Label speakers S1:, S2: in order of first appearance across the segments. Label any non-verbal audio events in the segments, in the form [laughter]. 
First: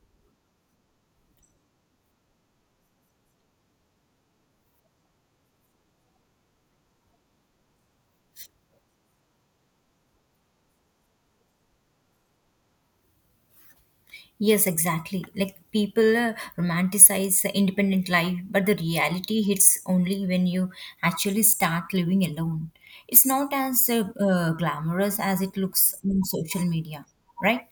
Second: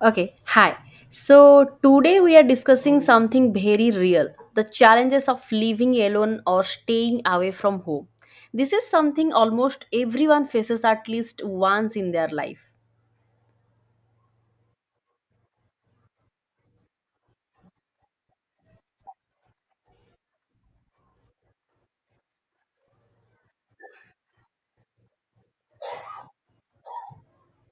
S1: Okay, hi. So today we are discussing something very real, the challenges of living alone or staying away from home. This is something almost everyone faces at least once in their life.
S2: Yes, exactly. Like people romanticize the independent life, but the reality hits only when you actually start living alone. It's not as glamorous as it looks on social media, right?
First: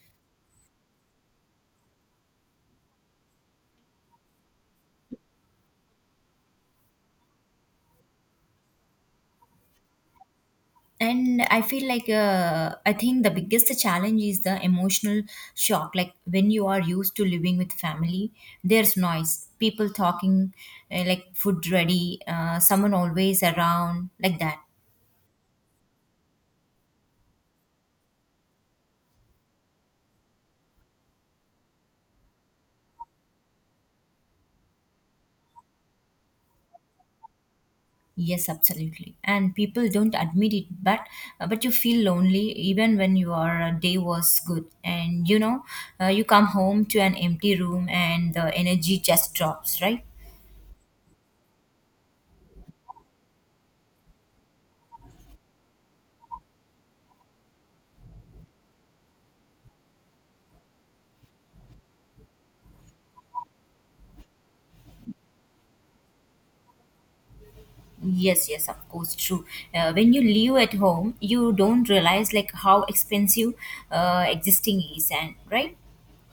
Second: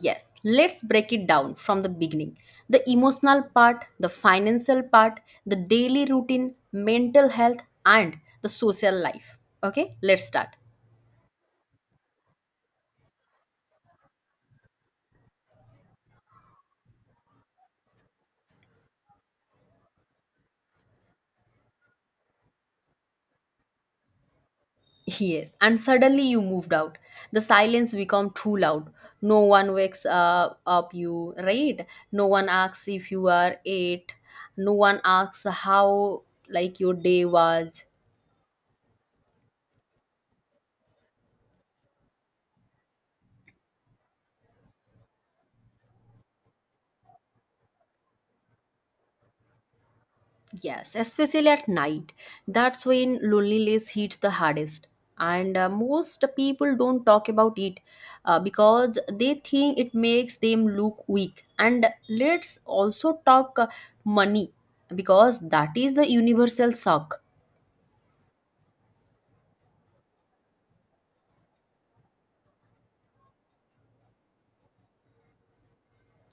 S1: Yes, let's break it down from the beginning, the emotional part, the financial part, the daily routine, mental health, and the social life. Okay, let's start.
S2: And I feel like I think the biggest challenge is the emotional shock. Like when you are used to living with family, there's noise, people talking, like food ready, someone always around, like that.
S1: Yes, and suddenly you moved out. The silence become too loud. No one wakes up you, right? No one asks if you are eight. No one asks how your day was.
S2: Yes, absolutely. And people don't admit it, but you feel lonely even when your day was good. And you come home to an empty room and the energy just drops, right?
S1: Yes, especially at night. That's when loneliness hits the hardest. And most people don't talk about it because they think it makes them look weak. And let's also talk money, because that is the universal shock.
S2: Yes, yes, of course, true. When you live at home, you don't realize like how expensive existing is, and right?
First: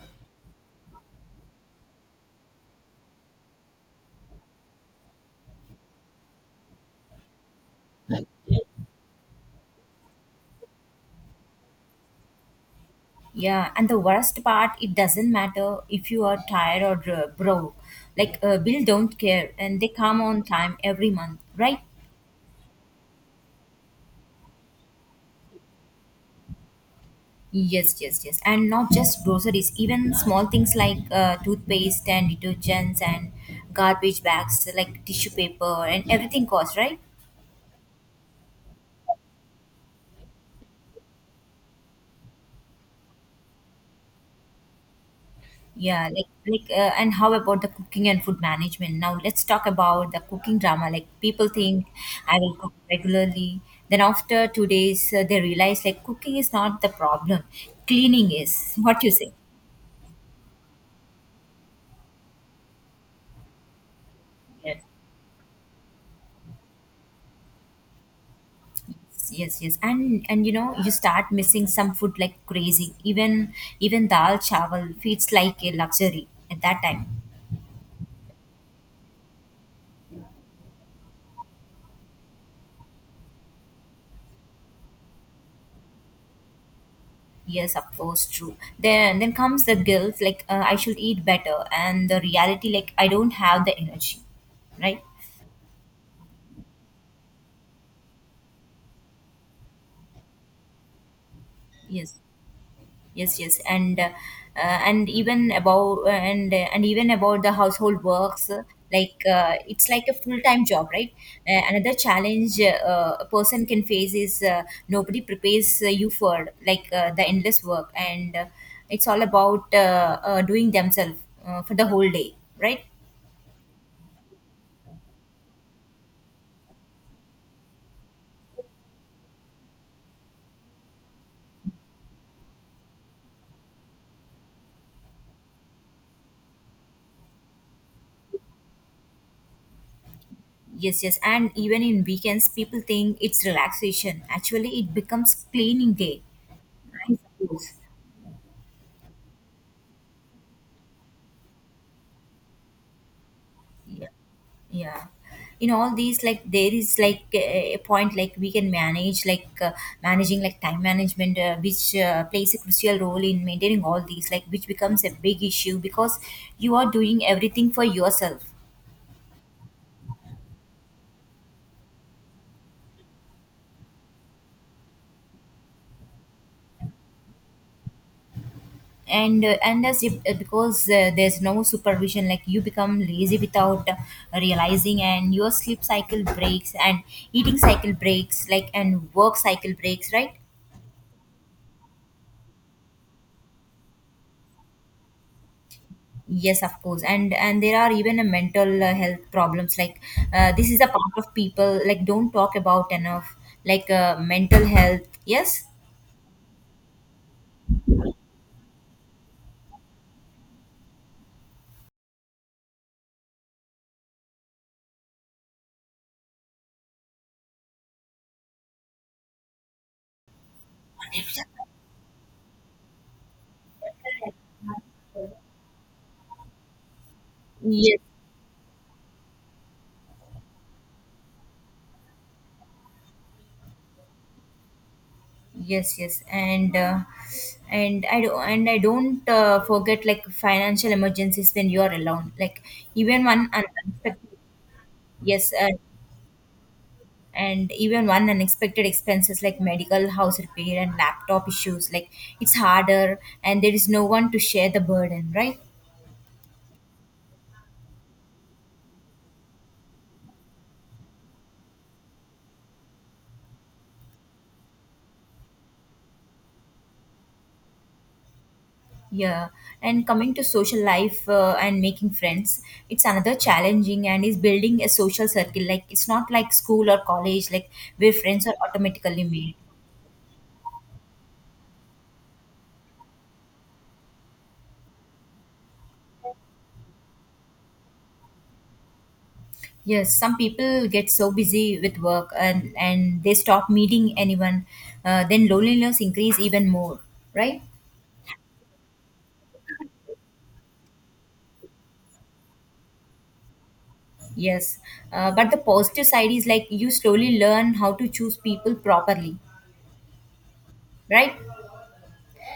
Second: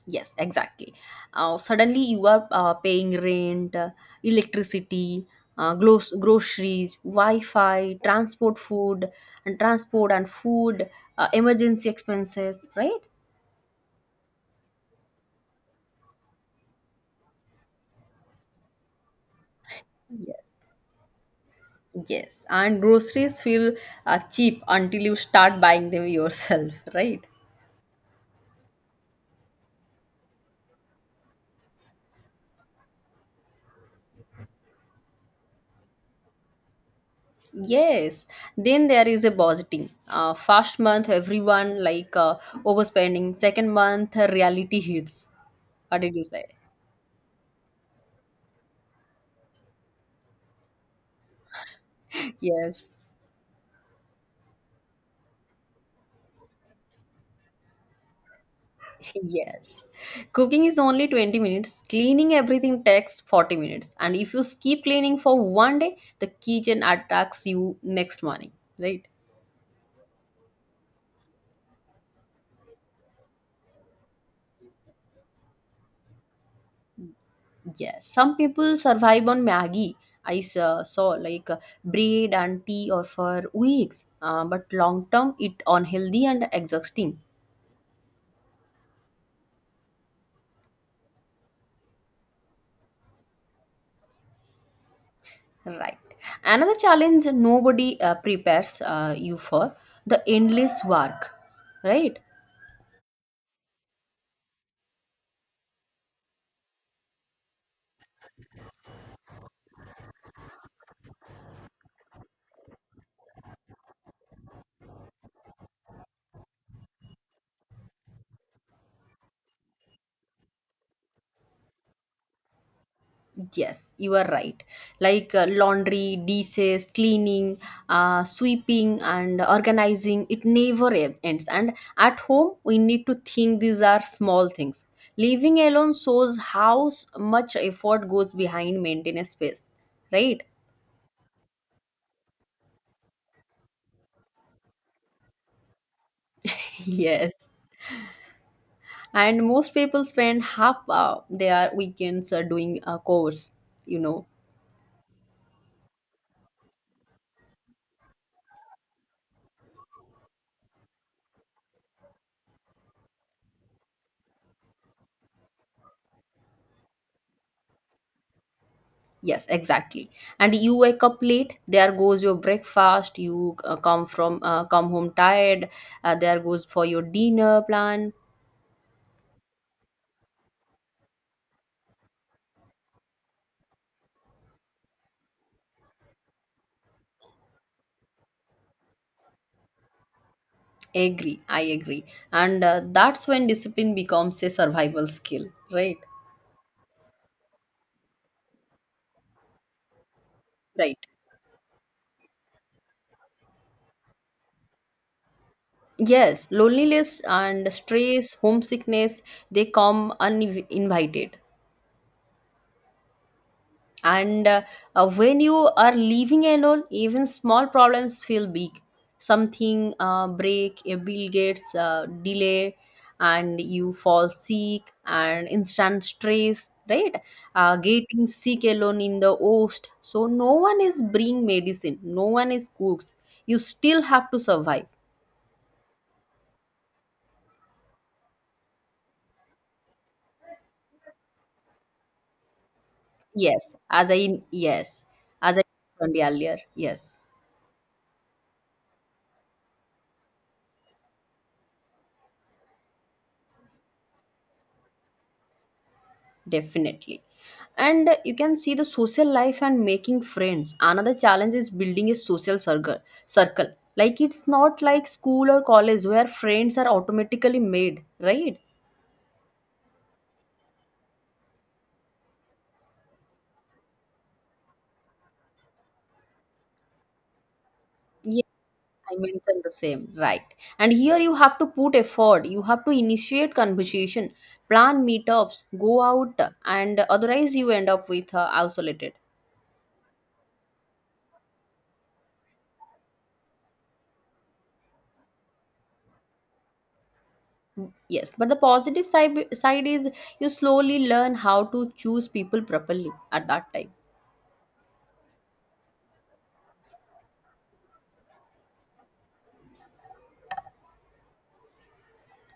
S1: Yes, exactly. Suddenly you are paying rent, electricity, groceries, Wi-Fi, transport, food, and transport and food, emergency expenses, right?
S2: Yeah, and the worst part, it doesn't matter if you are tired or broke. Like bill don't care, and they come
S1: Yes.
S2: on time every month, right?
S1: Yes, and groceries feel cheap until you start buying them yourself, [laughs] right?
S2: Yes, yes, yes. And not just groceries, even small things like toothpaste and detergents and garbage bags, like tissue paper and everything costs, right?
S1: Yes. Then there is a budgeting. First month, everyone overspending. Second month, reality hits. What
S2: Yeah,
S1: did you
S2: like,
S1: say?
S2: like uh, and how about the cooking and food management? Now let's talk about the cooking drama. Like people think I
S1: [laughs]
S2: will cook
S1: Yes.
S2: regularly. Then after 2 days, they realize like cooking is not the problem. Cleaning is. What you say?
S1: Yes. Cooking is only 20 minutes. Cleaning everything takes 40 minutes. And if you
S2: Yes.
S1: keep cleaning for one day, the kitchen attacks you next morning, right?
S2: Yes, yes, and you know, you start missing some food like crazy, even dal chawal feels like a luxury at that time.
S1: Yes. Some people survive on Maggie. I saw like bread and tea or for weeks. But long term, it unhealthy and exhausting.
S2: Yes, of course, true. Then comes the guilt, like I should eat better, and the reality, like I don't have the energy, right?
S1: Right. Another challenge nobody prepares you for the endless work, right?
S2: Yes, yes, yes. And even about the household works, like it's like a full-time job, right? Uh, another challenge a person can face is nobody prepares you for, like, the endless work, and it's all about doing themselves for the whole day, right?
S1: Yes, you are right. Like laundry, dishes, cleaning, sweeping, and organizing, it never ends. And at home, we need to think these are small things. Living alone shows how much effort goes behind maintaining a space, right? [laughs]
S2: Yes, yes, and even in weekends people think it's relaxation. Actually it becomes cleaning day, I
S1: Yes.
S2: suppose.
S1: And most people spend half their weekends doing a course, you
S2: Yeah,
S1: know,
S2: yeah, in all these, like there is like a point, like we can manage, like managing, like time management, which plays a crucial role in maintaining all these, like which becomes a big issue, because you are doing everything for yourself.
S1: Yes, exactly. And you wake up late. There goes your breakfast. You come home tired. There goes for your dinner plan.
S2: And as if because there's no supervision, like you become lazy without realizing, and your sleep cycle breaks, and eating cycle breaks, like, and work cycle breaks, right?
S1: Agree, I agree. And that's when discipline becomes a survival skill, right?
S2: Yes, of course, and there are even a mental health problems. Like this is a
S1: Right.
S2: part of people like don't talk about enough. Like mental health, yes,
S1: Yes, loneliness and stress, homesickness, they come uninvited. And when you are leaving alone, even small problems feel big. Something break, a bill gets delay, and you fall sick and instant stress, right?
S2: yes,
S1: Getting sick alone in the host, so no one is bring medicine, no one is cooks, you still have to survive.
S2: yes, yes, and I do and I don't forget like financial emergencies when you are alone. Like even one
S1: yes as i
S2: unexpected,
S1: yes
S2: yes,
S1: as i mentioned earlier, yes.
S2: and even one unexpected expenses, like medical, house repair, and laptop issues, like it's harder, and there is no one to share the burden, right?
S1: Definitely. And you can see the social life and making friends. Another challenge is building a social circle. Circle. Like it's not like school or college where friends are automatically made, right?
S2: Yeah, and coming to social life and making friends, it's another challenging, and is building a social circle, like it's not like school or college, like where
S1: Yeah,
S2: friends are
S1: I
S2: automatically made.
S1: mentioned the same, right? And here you have to put effort. You have to initiate conversation, plan meetups, go out, and otherwise you end up with isolated.
S2: Yes, some people get so busy with work, and they stop meeting anyone. Uh, then loneliness increase even more, right?
S1: Yes, but the positive side is you slowly learn how to choose people properly at that time.
S2: Yes, but the positive side is like you slowly learn how to choose people properly, right?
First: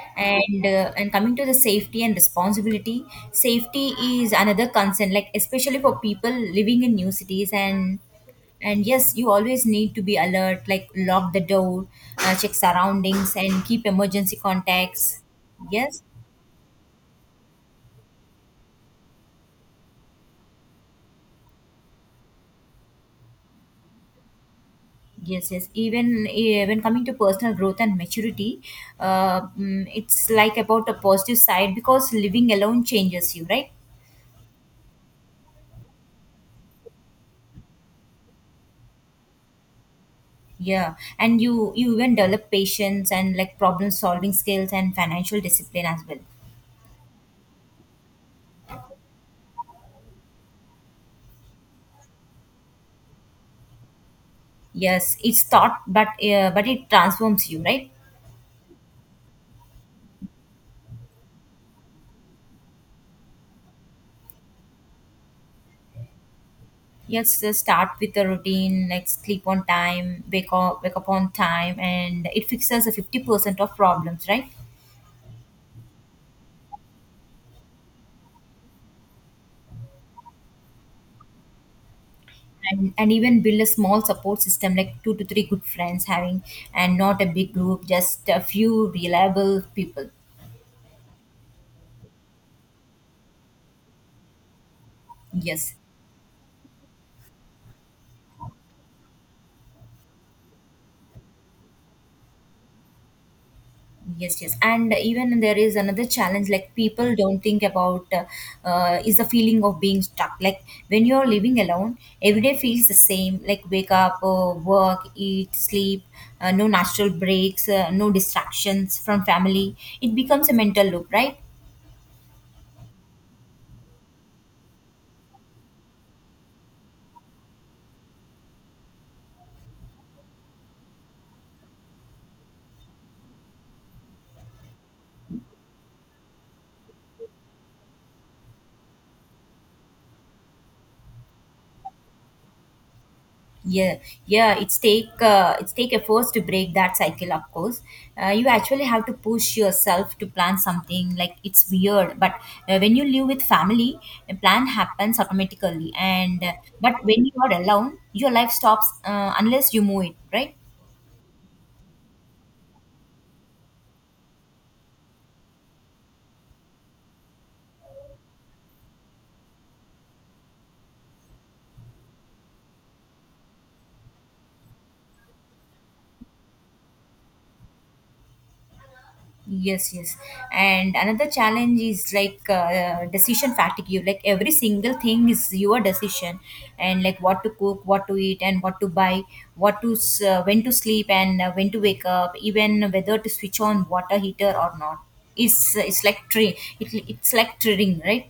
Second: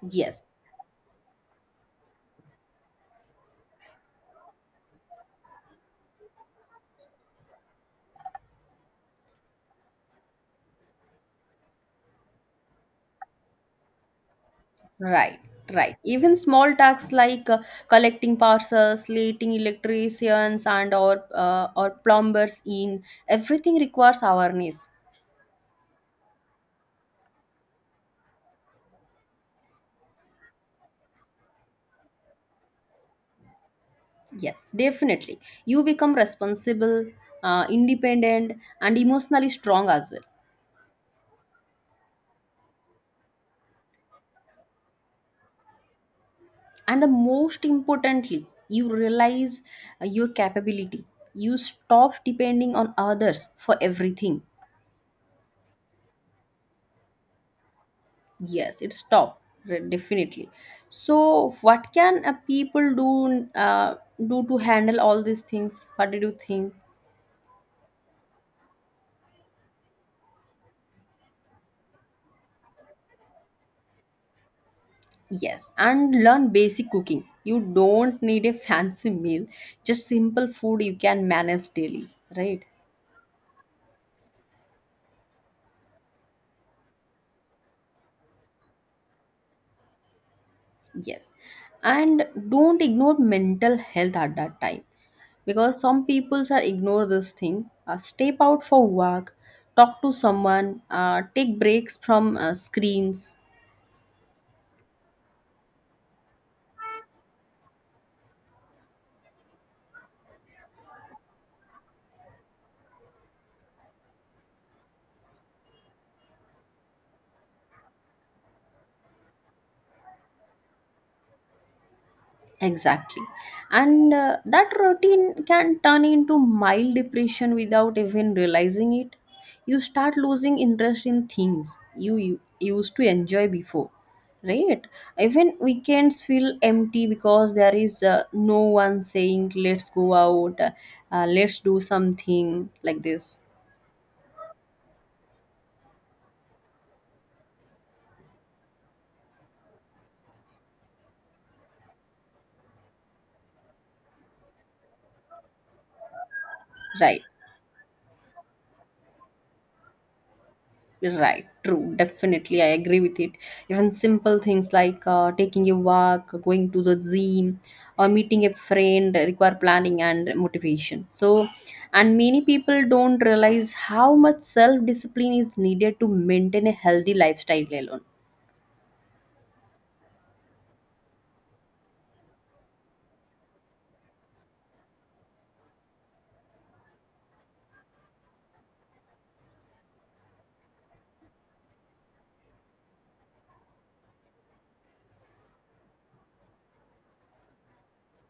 S1: Yes,
S2: And coming to the safety and responsibility, safety is another concern, like especially for people living in new cities, and yes, you always need to be alert, like lock the door, check surroundings, and keep emergency contacts.
S1: right, right.
S2: Yes,
S1: Even small tasks like collecting parcels, letting electricians and or plumbers in, everything requires awareness.
S2: yes, yes. Even when coming to personal growth and maturity, it's like about a positive side, because living alone changes you, right?
S1: Yes, definitely. You become responsible, independent, and emotionally strong as well.
S2: Yeah, and you even develop patience and like problem solving skills and financial discipline as well.
S1: And the most importantly, you realize your capability. You stop depending on others for everything.
S2: Yes, it's thought, but it transforms you, right?
S1: Yes, it's tough, definitely. So, what can a people do do to handle all these things? What did you think?
S2: Yes, start with a routine, like sleep on time, wake up on time, and it fixes a 50% of problems, right?
S1: Yes, and learn basic cooking. You don't need a [laughs] fancy meal, just simple food you can manage daily, right?
S2: And, even build a small support system, like two to three good friends having, and not a big group, just a few reliable people.
S1: Yes. And don't ignore mental health at that time,
S2: Yes,
S1: because some people are ignore this thing. Step out for work, talk to someone, take breaks from screens.
S2: yes, yes, and even there is another challenge, like people don't think about, is the feeling of being stuck, like when you're living alone every day feels the same, like wake up, work, eat, sleep, no natural breaks, no distractions from family. It becomes a mental loop, right?
S1: Exactly. And that routine can turn into mild depression without even realizing it. You start losing interest in things you used to enjoy before, right? Even weekends feel empty because there is no one saying, let's go out, let's do something like this,
S2: Yeah, yeah, it's take efforts to break that cycle, of course. Uh, you actually have to push yourself to plan something, like it's weird, but when you live with family, a plan happens automatically, and but
S1: right?
S2: when you are alone your life stops unless you move it, right?
S1: Right, true. Definitely, I agree with it. Even simple things like taking a walk, going to the gym, or meeting a friend require planning and motivation. So, and many people don't realize how much self discipline is needed to maintain a healthy lifestyle alone.
S2: Yes, yes. And another challenge is like decision fatigue. You, like every single thing is your decision, and like what to cook, what to eat, and what to buy, when to sleep and when to wake up, even whether to switch on water heater or not. It's like triggering, right?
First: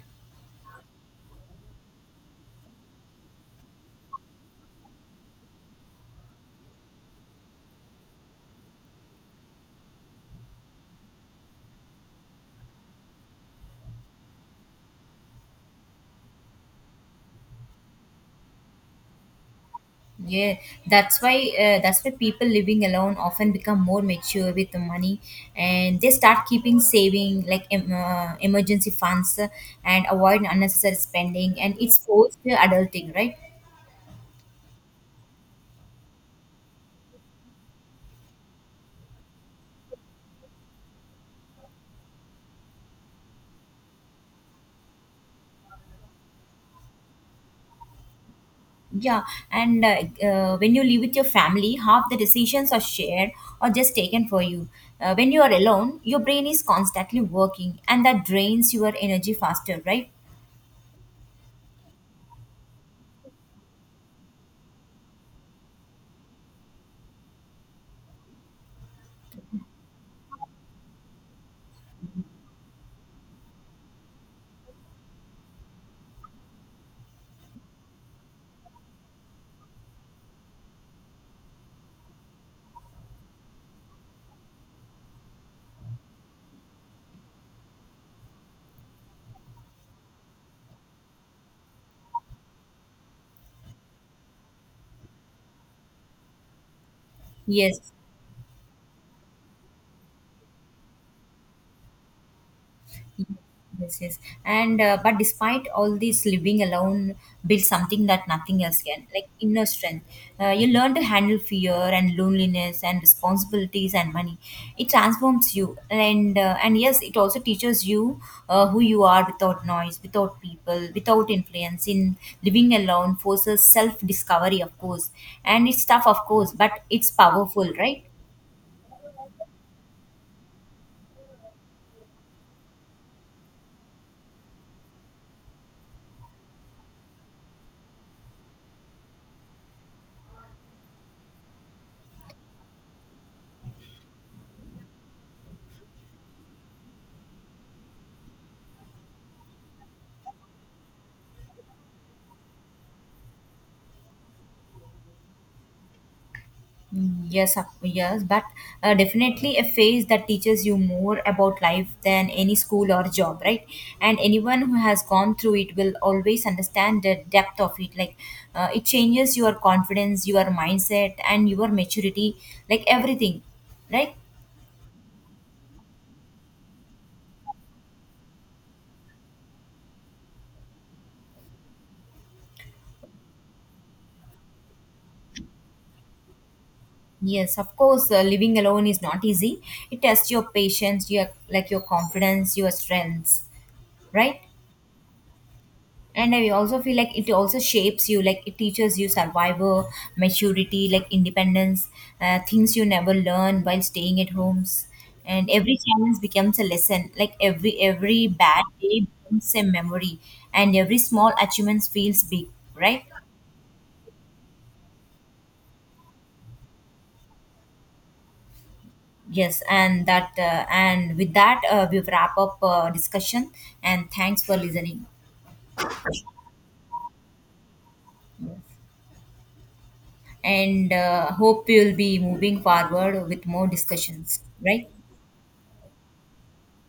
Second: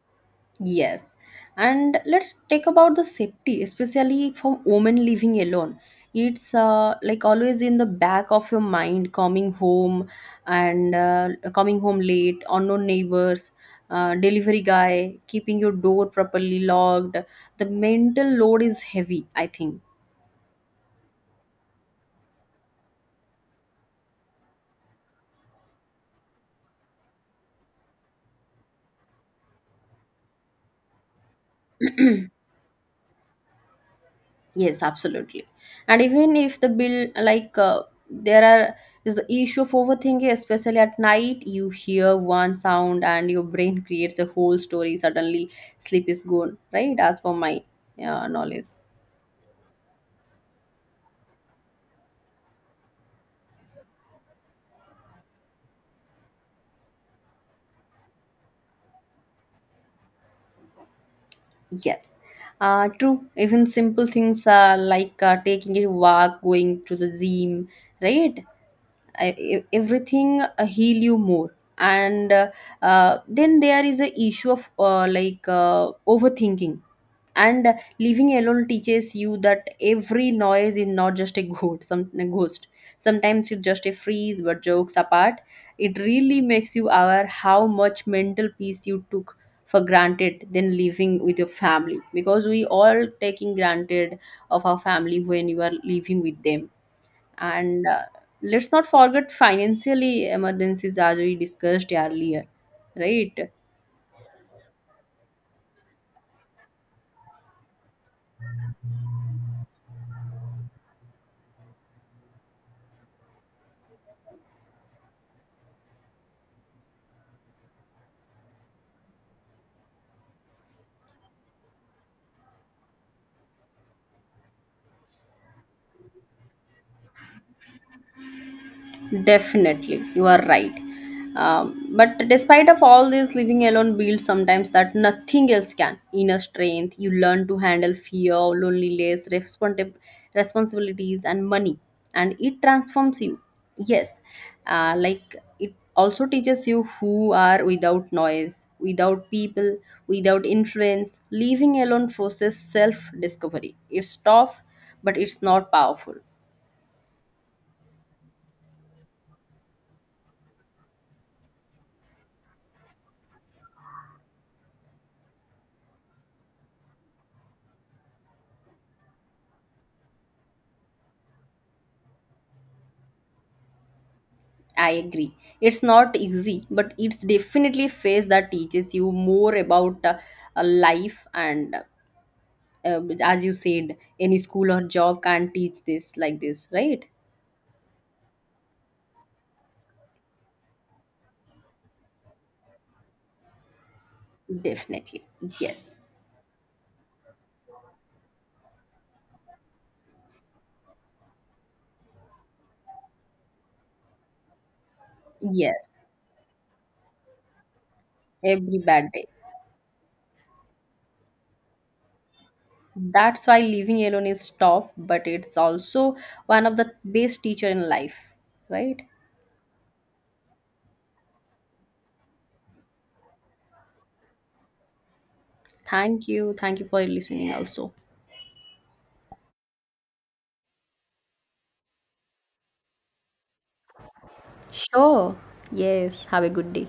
S1: Yes. And let's take about the safety, especially for women living alone. It's like always in the back of your mind, and uh, coming home late, unknown neighbors, delivery guy, keeping your door properly locked. The mental load is heavy, I think.
S2: Yeah, that's why people living alone often become more mature with the money, and they start keeping saving, like emergency funds, and avoid unnecessary spending, and it's forced
S1: [clears throat]
S2: adulting, right?
S1: Yes, absolutely. And even if the bill, like, there are is the issue of overthinking, especially at night, you hear one sound and your brain creates a whole story. Suddenly, sleep is gone, right? As per my knowledge.
S2: Yeah, and when you live with your family, half the decisions are shared or just taken for you. When you are alone, your brain is constantly working, and that drains your energy faster, right?
S1: Yes. True. Even simple things like taking a walk, going to the gym, right? Everything heal you more, and then there is a issue of overthinking. And living alone teaches you that every noise is not just a [laughs] ghost, sometimes it's just a freeze. But jokes apart, it really makes you aware how much mental peace you took for granted than living with your family, because we all taking granted of our family when you are living with them. And
S2: Yes,
S1: let's not forget financially emergencies as we discussed earlier, right?
S2: yes, yes. And but despite all this, living alone builds something that nothing else can, like inner strength. You learn to handle fear and loneliness and responsibilities and money. It transforms you, and and yes, it also teaches you who you are without noise, without people, without influence. In living alone forces self discovery, of course, and it's tough, of course, but it's powerful, right?
S1: Definitely, you are right. But despite of all this, living alone builds sometimes that nothing else can. Inner strength, you learn to handle fear, loneliness, responsibilities, and money, and it transforms you. Yes, like it also teaches you who are without noise, without people, without influence. Living alone forces self-discovery. It's tough, but it's not powerful.
S2: Mm, yes, of- yes, but definitely a phase that teaches you more about life than any school or job, right? And anyone who has gone through it will always understand the depth of it. Like, it changes your confidence, your mindset, and your maturity, like everything, right?
S1: I agree. It's not easy, but it's definitely a phase that teaches you more about life, and as you said, any school or job can't teach this like this, right?
S2: Yes, of course, living alone is not easy. It tests your patience, your, like, your confidence, your strengths, right?
S1: Definitely. Yes.
S2: And I also feel like it also shapes you, like it teaches you survival, maturity, like independence, things you never learn while staying at homes. And every
S1: Yes.
S2: challenge becomes a lesson, like every bad
S1: Every
S2: day
S1: bad day.
S2: becomes a memory, and every small achievement feels big, right?
S1: That's why living alone is tough, but it's also one of the best teacher in life, right?
S2: Yes, and that and with that we wrap up discussion, and thanks for listening.
S1: Thank you. Thank you for listening also.
S2: And hope you'll be moving forward with more discussions, right?
S1: Sure. Yes. Have a good day.